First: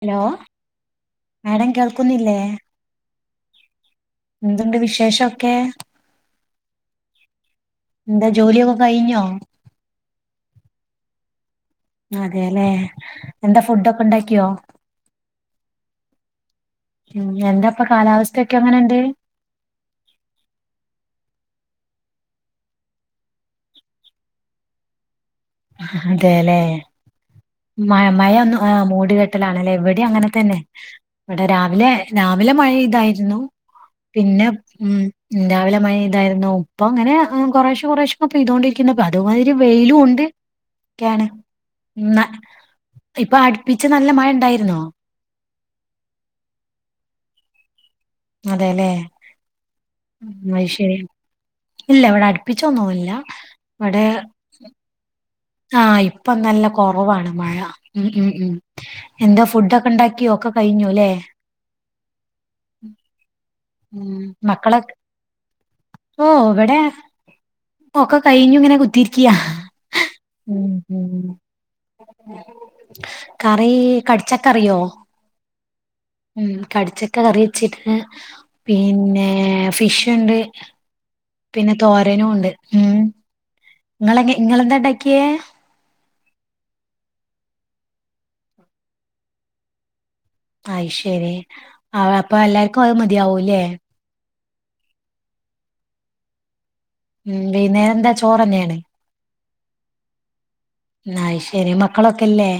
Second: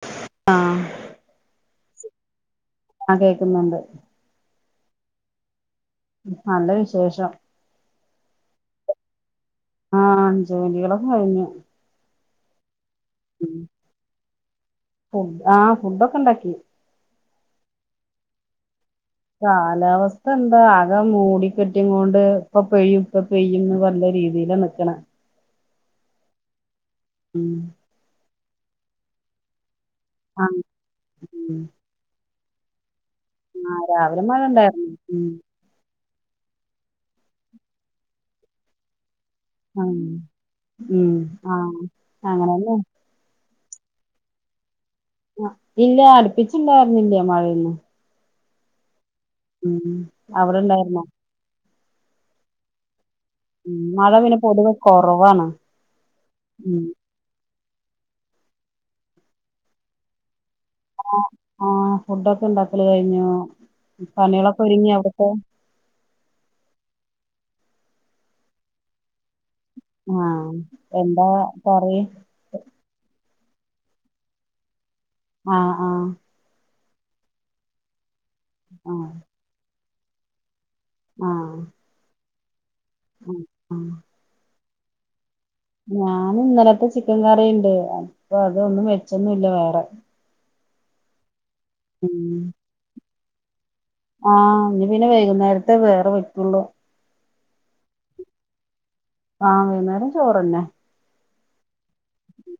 Hello ആഹ് ആടെ കേൾക്കുന്നില്ലേ ആഹ് കേക്കുന്നുണ്ട് എന്തുണ്ട് വിശേഷക്കെ നല്ല വിശേഷം എന്താ ജോലിയൊക്കെ കഴിഞ്ഞോ ആ ജോലികളൊക്കെ കഴിഞ്ഞു അതെലെ എന്താ ഫുഡ്‌ക്കെ ഉണ്ടാകിയോ ആ ഫുഡ്‌യൊക്കെണ്ടാക്കി ഉം എന്താപ്പാ കാലാവസ്ഥക്കാ എങ്ങനാണ്ട് കാലാവസ്ഥ ന്താ ആക മൂടി കെട്ടികൊണ്ട് ഇപ്പ പെയ്യും ഇപ്പ പെയ്യും ന്ന് പറഞ് രീതിയിലാ നിക്കണെ ആ അതെല്ലേ ഉം മഴ മഴ ഒന്ന് മൂടി കേട്ടലാണ് ലെ ഇവിടെ ങ്ങാൻതന്നെ ആഹ് ഇവിടെ ഉം രാവിലെ രാ രാവിലെ മഴ യതർന്നു ആഹ് രാവിലെ മഴ പിന്നെ ഉണ്ടായിരുന്നു ഉം ഇണ്ടാടെ മഴ.. ണ്ടായിരുന്നു ഇപ്പൊ ങ്ങനെ കുറേശെ കുറേശെക്കെ പൈതോണ്ടിരിക്കുന്നു ബാ തുമാരി ആ വെയിലുണ്ട് ഉം കണ് ആഹ് ണ്ണ അങ്ങനെന്നെ ഇപ്പ അടുപ്പിച്ച നല്ല മയണ്ടാരുന്നോ അ ഇല്ല അടിപ്പിച്ണ്ടായിരുന്നില്ല മഴയൊന്നും അതെല്ലേ ഉം ഉം, അത് ശരി അവടെണ്ടായിരുന്നോ ഇല്ല ഇവിടെഡിപ്പിച്ചൊന്നുല്ല ഉം മഴ പിന്നെ പൊതുവെ കൊറവാണ് ആ ഇപ്പം നല്ല ഉം കൊറവാണ് മഴ ഉം ഉം ഊ എന്താ ഫുഡക്കെ ഉണ്ടാകിയോ ഒക്കെ കഴിഞ്ഞുല്ലേ അ ആ ഫുഡോക്കെ ണ്ടാക്കല് കഴിഞ്ഞു ഉം പണിളൊക്കെ ഒരുങ്ങി മക്കളൊക്കെ അവിടേക്കെ ഓ വടെ ഒക്കെ കഴിഞ്ഞുങ്ങനെ കുത്തിരിക്ക ആഹ് ഉം എന്താ ഉം കറി കറി കടിച്ചക്കറിയോ ആ ആ ഉം കടിച്ചക്ക കറി വെചികണ് ആഹ് പിന്നെ ഫിഷിണ്ട് ആഹ് പിന്നെ തോരനുണ്ട് ഉം ആഹ് ആഹ് ങ്ങളെ ങ്ങളെന്തേണ്ടാക്കി ഞാനിന്നലത്തെ ചിക്കം കറിണ്ട് അപ്പതൊന്നും വെച്ചോന്നുല്ല വേറ അയിശരി അവ അപ്പ എല്ലാർക്കും അത് മതിയാകുലേ ആ ഞ് പിന്നെ വൈകുന്നേരത്ത വേറെ വെക്കുള്ളു ഉം പിന്നെ ന്താ ചോറെന്നാണ് ആ വൈന്നേരം ചോറെന്നെ അഹ് ശരി മക്കളൊക്കല്ലേ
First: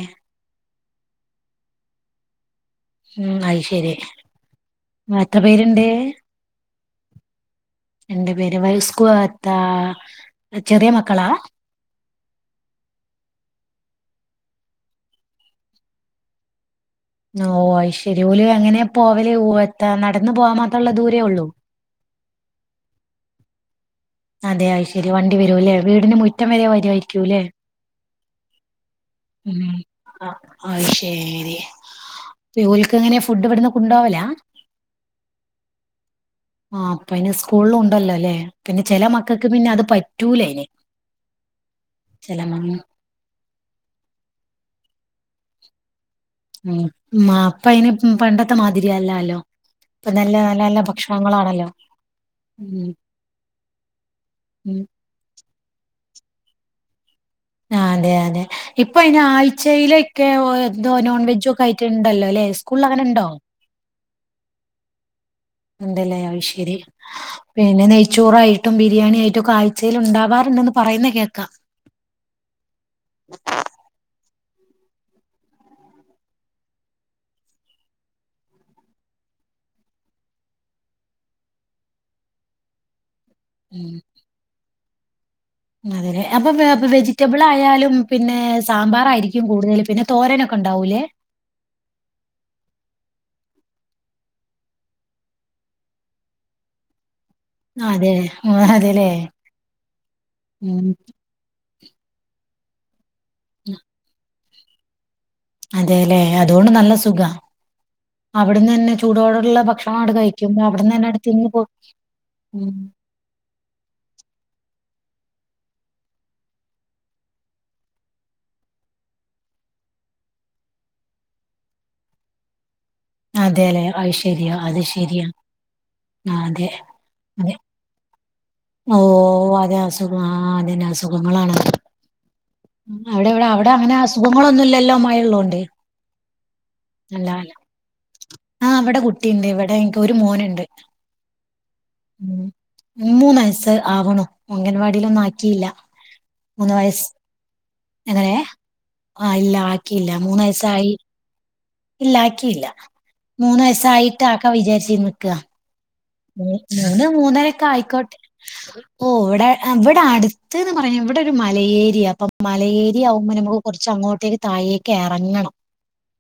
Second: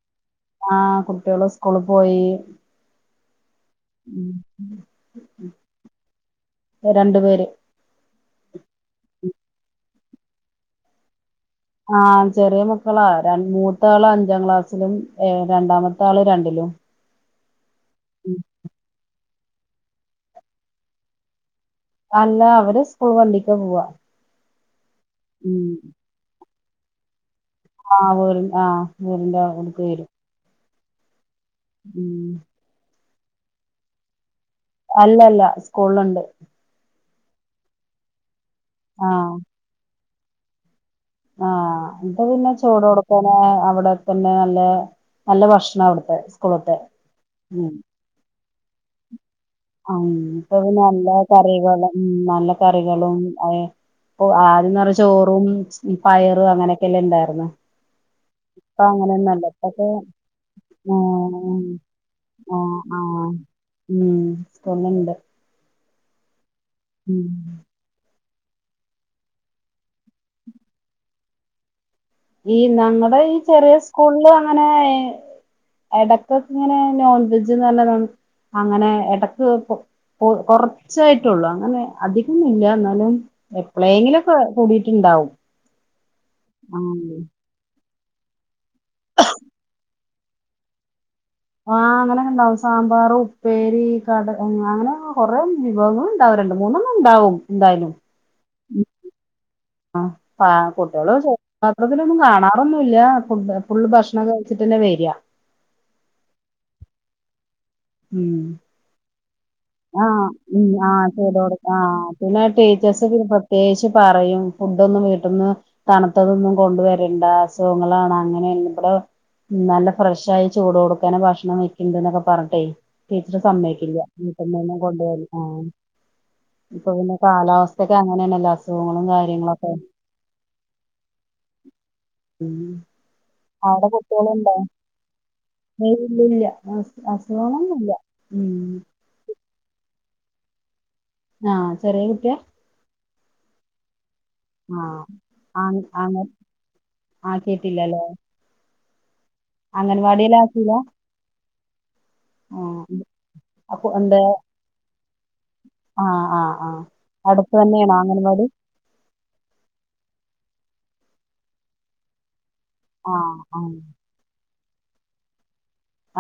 ആ കുറ്റോൾ സ്കോള് പോയി ഉം അഹ് ശ ങേഹ് ഉം ങ്ങളെത്ര പേരെണ്ട് രണ്ടു പേര് എന്റെ പേര് വയസ്ക്കോളത്താ ചെറിയ മക്കളാ ആ ചെറിയ മക്കളാ രൺ മൂത്താള് അഞ്ചാം ക്ലാസ്സിലും ഏ രണ്ടാമത്താള് രണ്ടിലും നോ വഹ് ശരി ഉം ഓല് എങ്ങനെ പോവല് ഓ താ നടന്ന അല്ല അവര് സ്കൂൾ വണ്ടിക്ക പോവാ അതെ അതുശരി വണ്ടി ഉം വരും അല്ലേ വീടിന് മുറ്റം വരെ വരും ആയിരിക്കും അല്ലേ ആ് വേറി ആ് വേറിന്റെ അടുത്ത് വരും അ ശെ ഉം ഇങ്ങനെ ഫുഡ് ഇവിടുന്ന് കൊണ്ട പോോകലാ അല്ല അല്ല സ്കൂളിൽ ഉണ്ട് ആ അപ്പ അന് സ്കൂളില ഉണ്ടല്ലോ അല്ലേ പിന്നെ ചില മക്കൾക്ക് പിന്നെ അത് പറ്റൂല അയിന് ആഹ എന്താ പിന്നെ ചൂടോടുക്കണേ അവിടെ തന്നെ നല്ല നല്ല ഭക്ഷണം അവിടു ഉ ഇപ്പൊ അയിന് പണ്ടത്തെ മാതിരിയല്ലല്ലോ ആ ഇപ്പത് നല്ല കറികളും ഉ നല്ല ഉം കറികളും അ ഇ ഉം ആദ്യംന്ന് പറഞ്ഞ ചോറും പയറും അങ്ങനെയൊക്കെ എല്ലാം ഇണ്ടായിന്ന് ആഹ് അതെ അതെ ഇപ്പൊ അയിന് ആഴ്ചയിലൊക്കെ എന്തോ നോൺവെജ ആഹ് ഒക്കെ ആയിട്ട് ഉണ്ടല്ലോ അല്ലെ സ്കൂ ആഹ് അങ്ങനെ ഉണ്ടോ ആഹ് ഉം തോന്നണ്ട് ഇണ്ട് ല്ലേ ആയിശേരി പിന്നെ നെയ് നെയ്ചോറായിട്ടും ബിരിയാണി ആായിട്ടും ആഴ്ചയിൽ ഉണ്ടാവാറുണ്ടന്ന് പറയുന്ന കേൾക്കാം ഈ ഞങ്ങളുടെ ഈ ചെറിയ സ്കൂളിൽ അങ്ങനെ എടക്ക് ഒക്കെ ഇങ്ങനെ നോൺവെജ് നല്ലത അങ്ങനെ ഇടക് കൊറച്ചായിട്ടള്ളൂ അങ്ങനെ അധികൊന്നും ഇല്ല എന്നാലും എപ്പോളെങ്കില്ക്കെ കൂടിയിട്ടുണ്ടാവും അതല്ലെ അപ്പൊ ആഹ് വെജിറ്റബിൾ ആയാലും പിന്നെ സാമ്പാറായിരിക്കും കൂടുതൽ പിന്നെ തോരനൊക്കെ ഉണ്ടാവൂലേ ആ അങ്ങനെക്കെ ഇണ്ടാവും സാമ്പാർ ഉപ്പേരി കട അങ്ങനെ കൊറെേ വിഭവങ്ങ ഉണ്ടാവും രണ്ട മൂന്നെണ്ണം ഉണ്ടാവും എന്തായാലും അതെ ആ അതെല്ലേ ആ ഉം കുട്ട്യള് പാത്രത്തിലൊന്നും കാണാറൊന്നുംല്ല ഫുള് ഭക്ഷണം ച്ട്ടന്നെ വരിക അതെല്ലെ അതുകൊണ്ട് നല്ല സുഖ ഉം അവിടുന്ന് തന്നെ ചൂടോടുള്ള ഭക്ഷണ ആ [unintelligible] ആ ചെയ്ത കൊടുക്ക ആ പിന്നെ ഉം ടീച്ചേഴസ് പിന്നെ പ്രത്യേകിച്ച് പറയും ഫു ടൊന്നും വീട്ടന്ന് തണുത്തതൊന്നും കൊണ്ട് വരണ്ട അസുഖങ്ങളാണ് അങ്ങനെ ഇവിടെ നല്ല ഫ്രഷ് ആയി ചൂടോട്ക്കന്നെ ഭക്ഷണം വെക്ക്ണ്ട് എന്നൊക്കെ പറഞ്ഞട്ടെ ടീച്ചർ അതെല്ലെ സമ്മയക്കില്ല അത് ശരിയാ ഒന്നും അത് കൊണ്ടുവാ ശരിയാ ആഹ് ആഹ് അതെ ഇപ്പൊ പിന്നെ അതെ. കാലാവസ്ഥ ക്കെ ഓ അതെ അസുഖ ആ അതന്നെ അസുഖങ്ങളാണ് ഉം അവിടെ ഇവിടെ അവിടെ അങ്ങനെ അസുഖങ്ങളൊന്നുംല്ലല്ലോ മഴള്ളൊണ്ട് അ അസുഖകളൊന്നും ഇല്ല ഉം കുട്ടിണ്ട് ഇവിടെ എനിക് ഒരു മോനുണ്ട് ആ ചെറിയ കുട്ടിയാ മൂന്നയസ് ആവണോ അംഗൻവാടിലൊന്നും ആ ആക്കിയില്ല അങ്ങ മൂന്ന് വയസ് ആക്കിയിട്ടില്ലല്ലേ എങ്ങനെ ആഹ ഇല്ല ആക്കിയില്ല അംഗൻവാടിൽ മൂന്ന് ആക്കില്ല വയസായി ഇല്ല ആക്കിയില്ല ആ മൂന്ന് അപ്പൊ എന്താ വയസായിട്ട് ആക്ക വിചാരിച്ച നിക്ക ആഹ് ആഹ് ആഹ് ഞന്ന് അടുത്ത് മൂന്നരക്കെ തന്നെയാണോ ആയിക്കോട്ടെ അംഗൻവാടി ഓ ഇവിടെ ഇവിടെ അടു ത്ത്ന്ന് പറഞ്ഞ ഇവിടെ ഒരു മലേരിയ അപ്പം ആഹ് മലേരിയാവുമ്പോൾ നമുക്ക് ആഹ് കുറച്ച് അങ്ങോട്ടേ തായേക്ക് എറങ്ങണം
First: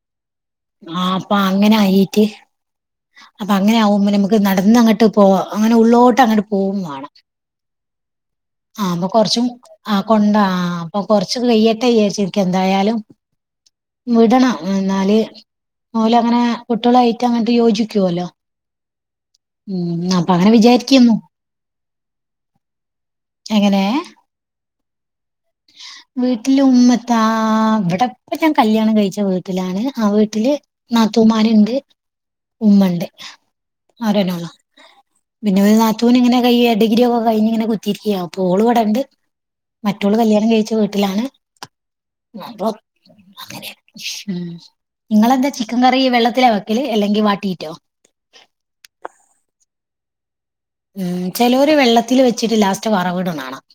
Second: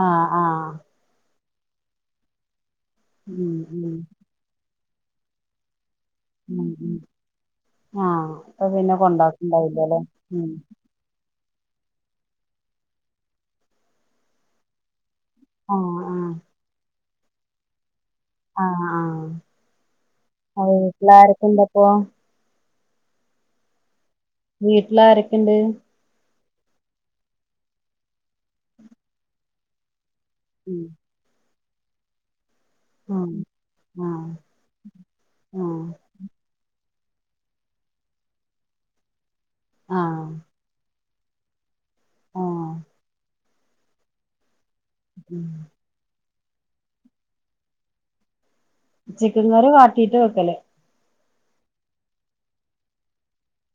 ആഹ് ആഹ് ആ അപ്പൊ അങ്ങനെ ആയിട്ട് ഉം അപ്പൊ അങ്ങനെ ഉം ആകുമ്പ നമുക്ക് നടന്നങ്ങോട്ട് പോ അങ്ങനെ ഉള്ളോട്ട് അങ്ങോട്ട് ഉം പോകും ഉം വേണം ആഹ് ആ പിന്നെ അപ്പൊ കൊറച്ചും ആ കൊണ്ടാക്കണ്ടാവില്ലല്ലേ കൊണ്ടാ ഉം അപ്പൊ കൊറ കൊറച്ച് കയ്യട്ടെ വിചാരിച്ചു എന്തായാലും വിടണം എന്നാല് ആഹ് ഓല് ആഹ് അങ്ങനെ കുട്ടികളായിട്ട് അങ്ങട്ട് യോജിക്ക ക്കൂലൊ. ആഹ് ആഹ് ഉം. അപ്പങ്ങനെ അത് വിചാരിക്കുന്നു. വീട്ടിലാരൊക്കെണ്ടപ്പൊ എങ്ങനെ വീട്ടിലാരൊക്കെ ഇണ്ട് വീട്ടില് ഉുമത്ത ഇവിടെപ്പ ഞാൻ കല്യാണം കഴിച്ച വീട്ടിലാണ് ആ വീ ല് ഉം നാത്തൂൻമാര് ഉണ്ട് ഉമ്മണ്ട് ആഹ് ഒരാളെ ആഹ് ഉള്ളു പിന്നെ ഒരു ആഹ് നാത്തൂന് ഇങ്ങനെ കൈ ഡിഗ്രിയൊക്കെ കഴിഞ്ഞ് ഇങ്ങനെ കുത്തിരിക്ക പ്പോള് ഇവിടെണ്ട് മറ്റുള്ളോ ആഹ് കല്യാ ണം കഴിച്ച് വീട്ടിലാണ് ആഹ് അപ്പം അങ്ങനെ ഉം ഉം നിങ്ങളെന്താ ചിക്കൻ കറി വെള്ളത്തിലാ വെക്കല് അല്ലെങ്കി വാട്ടീറ്റോ ചിക്കൻ കറി വാട്ടീട്ട് വെക്കല് ഉം ചിലവര് വെള്ളത്തില് വെച്ചിട്ട് ലാസ്റ്റ് വറവിടുന്ന കാണാം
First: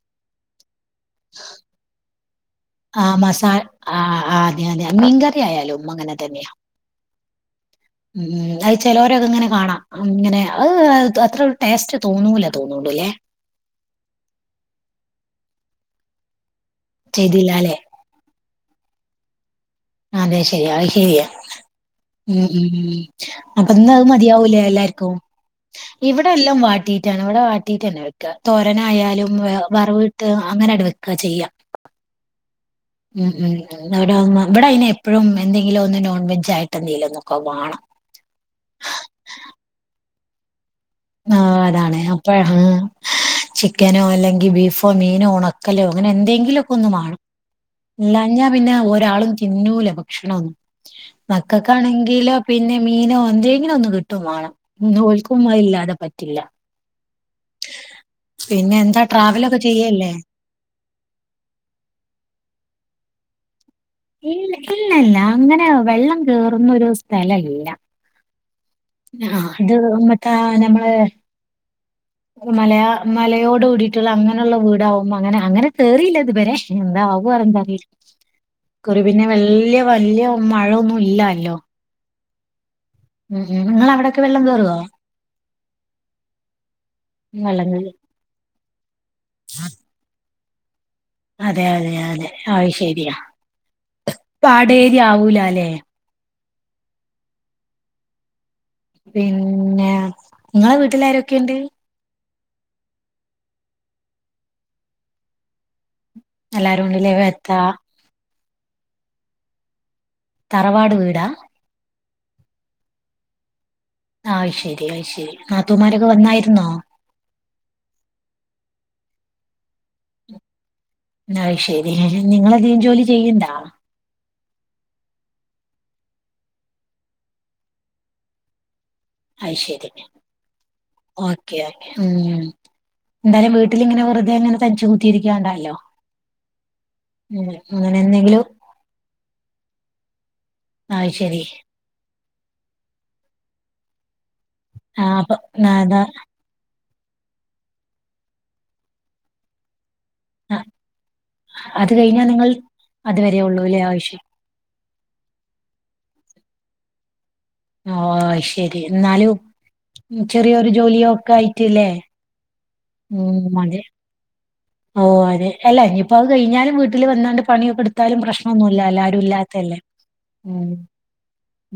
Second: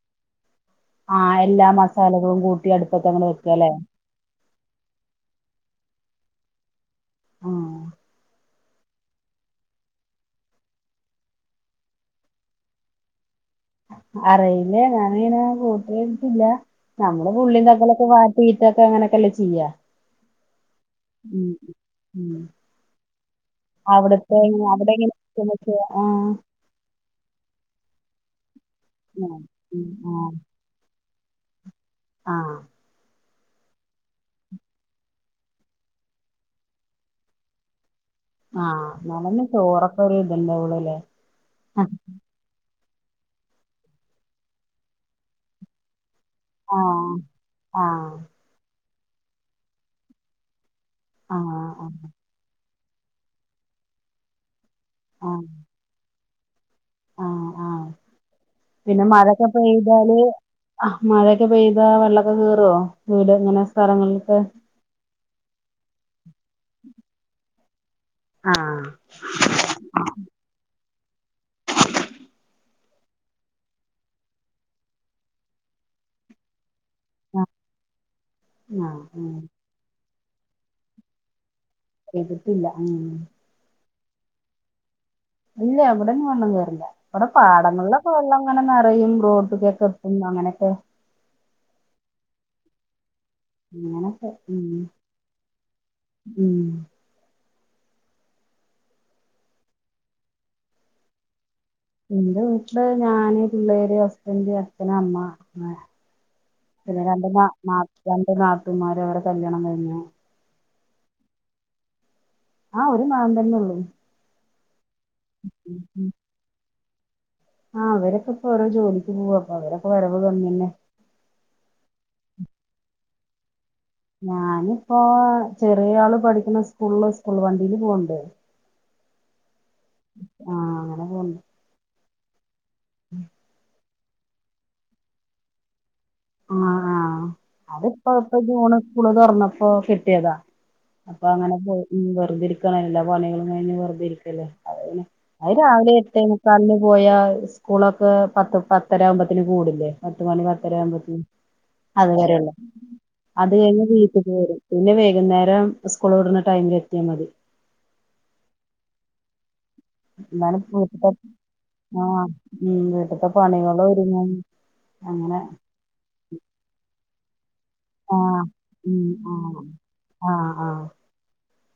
ആഹ് എല്ലാ മസാലകളും കൂട്ടി ആ അടുപ്പത്തെങ്ങടെ മസാ വെക്കല്ലേ ആ ആ അതെ അതെ മീൻകറിയായാലുംമ്മ അങ്ങനെ തന്നെയ ആഹ് ഉം അത് ചെലവരൊക്കെ ഇങ്ങനെ കാണാം ഇങ്ങനെ അത് അത്ര ടേസ്റ്റ് തോന്നൂല തോന്നുന്നു ല്ലേ അറിയില്ല ഞാൻ അങ്ങനെ കൂട്ടിയട്ട്ല്ല നമ്മള് ഉള്ളി ചെയ്തില്ലാല്ലേ തക്കളിക്കെ വാട്ടി ട്ട് അങ്ങനൊക്കെല്ലേ ചെയ്യാ ശരി ശരിയ ഉം ഉം ഉം ഉം അപ്പൊ ന്ന് അത് അവിടുത്തെ മതിയാവൂല എങ്ങനെ- അവിടെ എങ്ങനെ എല്ലാർക്കും ഇവിടെ ആഹ് എല്ലാം വാട്ടീയിട്ടാണ് ഇവിടെ വാട്ടീട്ട് തന്നെ വ യ്യ്ക്കാ തോരനായാലും ആഹ് വ ഉം വറവ്ട്ട് ആഹ് അങ്ങനെ ആണ് വെക്ക ചെയ്യാ ആഹ് ഉം ഉം ഇവിടെ ഉമ്മ ഇവിടെ അയിന് എപ്പോഴും എന്തെങ്കിലും ഒന്ന് നോൺ വെജ ആയിട്ട് എന്തെല്ക്കെ വേണം ആഹ് നന്ന ചോറൊക്കെ ഇതിെന്റെ ഉള്ളലേ ആഹ് അതാണ് അപ്പ ചിക്കനോ അല്ലെങ്കിൽ ബീഫോ മീനോ ഉണക്കലോ അങ്ങനെ എന്തെങ്കിലുംക്കെ ഒന്ന് ആഹ് വേണം ഇല്ലഞ്ഞഞാ പിന്നെ ഒരാളും തിന്നൂല ഭക്ഷണൊന്നും ആഹ് ആഹ് മക്കക്കാണെങ്കിലോ പിന്നെ മീനോ എന്തെങ്കിലും ഒന്ന് കിട്ടോ വേണം നോൽക്കുമ്മ ഇല്ലാതെ പറ്റില്ല ആഹ് ആഹ് എന്താ പിന്നെ മഴൊക്കെ ട്രാവലൊക്കെ ചെയ്യല്ലേ? പെയ്താല് മഴയൊക്കെ പെയ്താ വെള്ളമൊക്കെ കേറുവോ വീട് ഇങ്ങനെ സ്ഥലങ്ങളിലക്കെ ഇല്ല ഇല്ല ഇല്ല അങ്ങനെ വെള്ളം കേറുന്ന ഒരു സ്ഥലല്ല ആഹ് ആഹ് അത് മറ്റ നമ്മള് ഒരു മലയാ മലയോട് കൂടിട്ടുള്ള അങ്ങനെയുള്ള വീടാവും അങ്ങനെ അങ്ങനെ കേറിയില്ല ഇതുവരെ എന്താ ആകു അറിയില്ല ആഹ് കുറി പിന്നെ ആഹ് വല്യ വലിയ മഴൊന്നും ഇല്ലല്ലോ പെയ്‌തിട്ടില്ല ഉം ഉം നിങ്ങ അവിടൊക്കെ വെള്ളം കേറുവോ ഇല്ല ഇവിടങ്ങും വെള്ളം കേറില്ല ഇവിടെ വെള്ളം കേറി പാടങ്ങളിലൊക്കെ വെള്ളം അങ്ങനെ നിറഞ്ഞ് ട്ട് [unintelligible] അങ്ങനെയൊക്കെ അതെ അതെ അതെ അത് ശരിയാ അങ്ങനെയൊക്കെ ഉം പാടേരി ആവൂലാലേ ഉം പിന്നെ നിങ്ങളെ വീട്ടിൽ ആരക്കെണ്ട് എന്റെ വീട്ടില് ഞാന് പിള്ളേര് ഹസ്ബന്റ് അച്ഛന അമ്മ എല്ലാരും പിന്നെ ഉണ്ടല്ലേ രണ്ട് എത്താ ന രണ്ട് നാത്തൂൻമാര് അവരടെ കല്യാണം കഴിഞ്ഞു തറവാട് വീടാ ആഹ് ഒരു മാം തന്നെ ഉള്ളൂ അ് ശരി അത് ശരി നാത്തൂമാരൊക്കെ വന്നായിരുന്നോ ആഹ് അവരൊക്കെ ഇപ്പൊ ഓരോ ജോലിക്ക് പോവാ അപ്പൊ അവരൊക്കെ വരവ് [unintelligible] എന്ന ശരി നിങ്ങള് ന്തെങ്കിലും ജോലി ചെയ്യണ്ടാ ഞാനിപ്പോ ചെറിയ ആള് പഠിക്കുന്ന സ്കൂളില് സ്കൂള് വണ്ടിയില് പോവണ്ട് അയ് ശരി അങ്ങനെ പോണ്ട് ഓക്കെ ഓേ ഉം എന്തായാലും വീട്ടിലിങ്ങനെ വെറുതെ അങ്ങനെ തനിച് കൂത്തിയിരികണ്ടല്ലോ ആ ആഹ അതിപ്പോ ഇപ്പ എന്തെങ്കിലും ജൂൺ സ്കൂള് തുറന്നപ്പോ കിട്ടിയതാ അത് അപ്പൊ ശരി അങ്ങനെ പോയി വരുദെ ഇരിക്ക എല്ലാ പണികളും കഴിഞ് വെറുതിരിക്ക ആ അപ്പൊ അത് രാവിലെ അതാ എട്ടേമുക്കാലിനു പോയാൽ സ്കൂളൊക്കെ പത്ത് പത്തര ആവുമ്പത്തിന് കൂടില്ലേ പത്ത് മണി പത്തരവുമ്പത്ത അത് കഴിഞ്ഞാ നിങ്ങൾ അതുവരെഴുള്ള അതുവരെ അത് ഉള്ളൂല്ലേ കഴിഞ്ഞു ആവശ്യം വീട്ടിൽ പോരും പിന്നെ വൈകുന്നേരം സ്കൂൾ വിടുന്ന ടൈമിൽ എത്തിയാൽ മതി ഓഅയ് ശരി എന്നാലും എന്നാലും ചെറിയൊരു ജോലിയ വീട്ട്ത്തെ ഒക്കെ ആയിട്ടല്ലേ ആഹ് ഉം വീട്ട്ത്തെ പണികൾ ഒരുങ്ങ ഓ അതെ അല്ല ഇനിയിപ്പോ അത് കഴിഞ്ഞാലും വീട്ടിൽ വന്ന പണിഒക്കെ എടുത്താലും ആഹ് പ്രശ്നമൊന്നുല്ല ഉം ആരു ആഹ് ഇല്ലാത്തല്ലേ ഉ ആഹ് ആഹ്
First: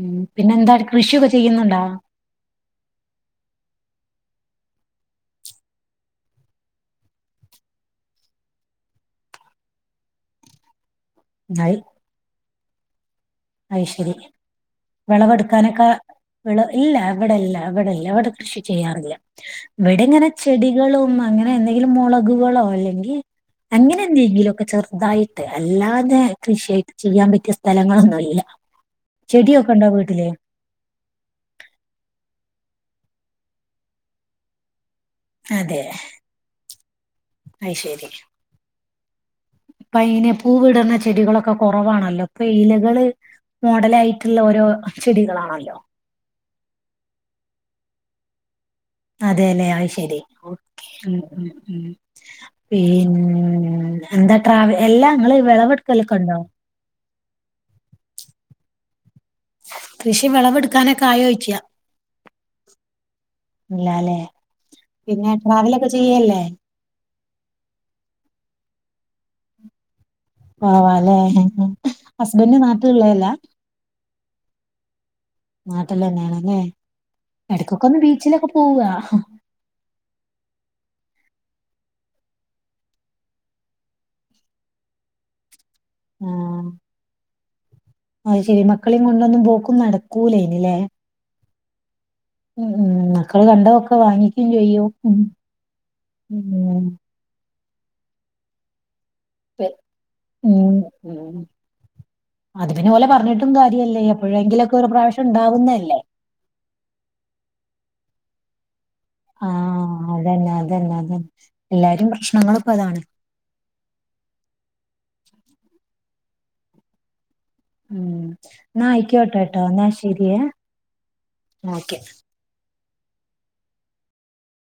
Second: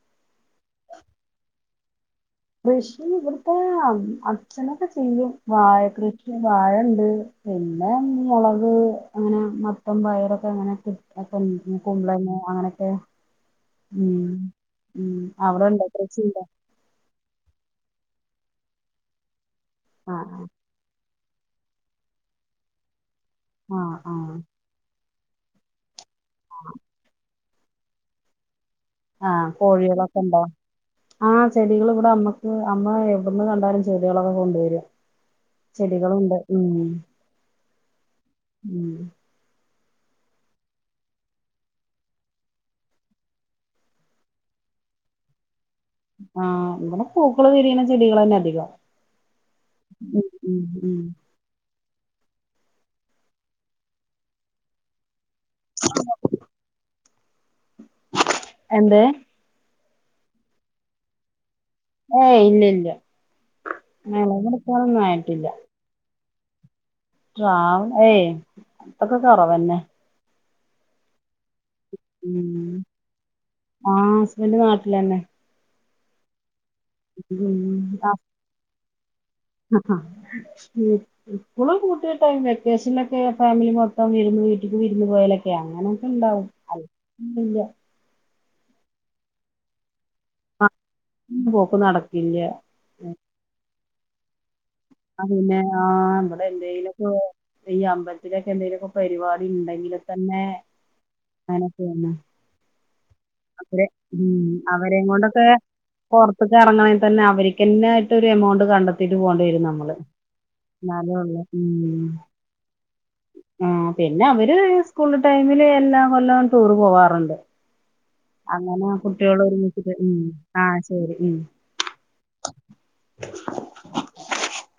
ഉം പിന്നെ എന്താ കൃഷിയൊക്കെ ചെയ്യുന്നുണ്ടോ കൃഷി ഇവിടുത്തെ അച്ഛനൊക്കെ ചെയ്യും വായ കൃഷി വായ ഉണ്ട് പിന്നെ മുളക് അങ്ങനെ മത്തൻ പയറോക്കെ അങ്ങനെ കി കുമ്പളങ്ങ അങ്ങനെയൊക്കെ അയ് ശരി അവിടെണ്ടോ വിളവെടുക്കാനൊക്കെ കൃഷിണ്ടോ വിള ഇല്ല ഇവിടെല്ല ല്ലവിടെ കൃഷി ചെയ്യാറില്ല ഇവിടെ ഇങ്ങനെ ആഹ് ചെടികളും അങ്ങനെ എന്തെങ്കിലും മുളകുകളോ അല്ലെങ്കിൽ ആഹ് അങ്ങനെ ആഹ് എന്തെങ്കിലും ഒക്കെ ചെറുതായിട്ട അല്ലാതെ കൃഷിയായിട്ട് ചെയ്യാൻ പറ്റിയ സ്ഥലങ്ങളൊന്നുമല്ല ആഹ കോഴികളൊക്കെ ഉണ്ടാവും ആ ചെടികൾ ഇവിടെ അമ്മ അമ്മ എവിടന്ന് കണ്ടാലും ചെടികളൊക്കെ കൊണ്ടുവരും ചെടികളുണ്ട് ഉ- അയ് ശരി ഉം പ്പായൻ [unintelligible] പൂവിടുന്ന ചെടികളൊക്കെ കുറവാണല്ലോ ഇപ്പൊ ഇലകള് മോഡല ആയിട്ടുള്ള ഓരോ ചെടികളാണല്ലോ ആഹ് ഇവിടെ പൂക്കള് വിരിയുന്ന ചെടികൾ തന്നെ അധികം- അതെല്ലെ ആ ശരി ഉം ഉ ഉം ഉം ഉ ഉ പിന്നെ എന്താ ട്രാവ എല്ലാ നിങ്ങള് വിളവെടുക്കലൊക്കെ ഉണ്ടാവോ എന്തു കൃഷി വിളവെടുക്കാനൊക്കെ ആയോ ചോയ്ക്ക ഏയ് ഇല്ല ഇല്ല ഇല്ലല്ലേ വെളവെടുക്കാനൊന്നും പിന്നെ ആയിട്ടില്ല ട്രാവലൊക്കെ ചെയ്യല്ലേ ട്രാവൽ ഏയ് അതൊക്കെ കുറവന്നെ പാവം ആ അല്ലേ ഹസ്ബൻഡ ഉം നാട്ടിലുള്ളതല്ല ആഹ് ഹസ്ബൻഡ് നാട്ടിലന്നെ നാട്ടിലാന്നെ ലെ ഇടക്കൊക്കെ ഒന്ന് ബീച്ചിലൊക്കെ പോവാ ഇപ്പോളും വെക്കേഷനിലൊക്കെ ഫാമിലി മൊത്തം വരുന്ന- വീട്ടിൽക്ക് വിരൂന്ന് പോയലൊക്കെ അങ്ങനൊക്കെ ഇണ്ടാവും അല്ല അയ് ശെരിമക്കളെയും കൊണ്ടൊന്നും പോക്ക് നടക്കൂല ഇല്ലേ പോക്ക് നടക്കും ഉ ഉം മക്കള് കണ്ടതൊക്കെ വാങ്ങിക്കയും ചെയ്യും ഉം ആ പിന്നെ ആ നമ്മടെ ഉം എന്തെലൊക്കെ ഈ അമ്പത്തിലൊക്കെ എന്തെലൊക്കെ പരിപാടി പെ- ഉണ്ടെങ്കിൽ തന്നെ ഉം ഉം അങ്ങനെ തിന്ന- അത് പിന്നെ ഓലെ പറഞ്ഞിട്ടും കാര്യല്ലേ എപ്പോഴെങ്കിലൊക്കെ ഒരു അവരേം പ്രാവശ്യം കൊണ്ടൊക്കെ ഉണ്ടാവുന്നതല്ലേ പുറത്തൊക്കെ ഇറങ്ങണമെങ്കിൽ തന്നെ അവ- ആയിട്ടൊ ഒരു എമൗണ്ട് കണ്ടെത്തിട്ട് പോകേണ്ടി വരും നമ്മൾ- ആഹ് അതന്നെ അതന്നെ അതന്നെ എല്ലാരും പ്രശ്നങ്ങളൊക്കെ അതാണ് ആ പിന്നെ അവര് സ്കൂൾ ടൈമില് എല്ലാ കൊല്ലം ടൂർ പോവാറുണ്ട് ഉം എന്നാ അങ്ങനെ കുട്ടികൾ ആയിക്കോട്ടെ ട്ടോ എന്നാ ഒരുമിച്ചിട്ട് ശരിയേ ആഹ ശരി ഓക്കെ [inaudible]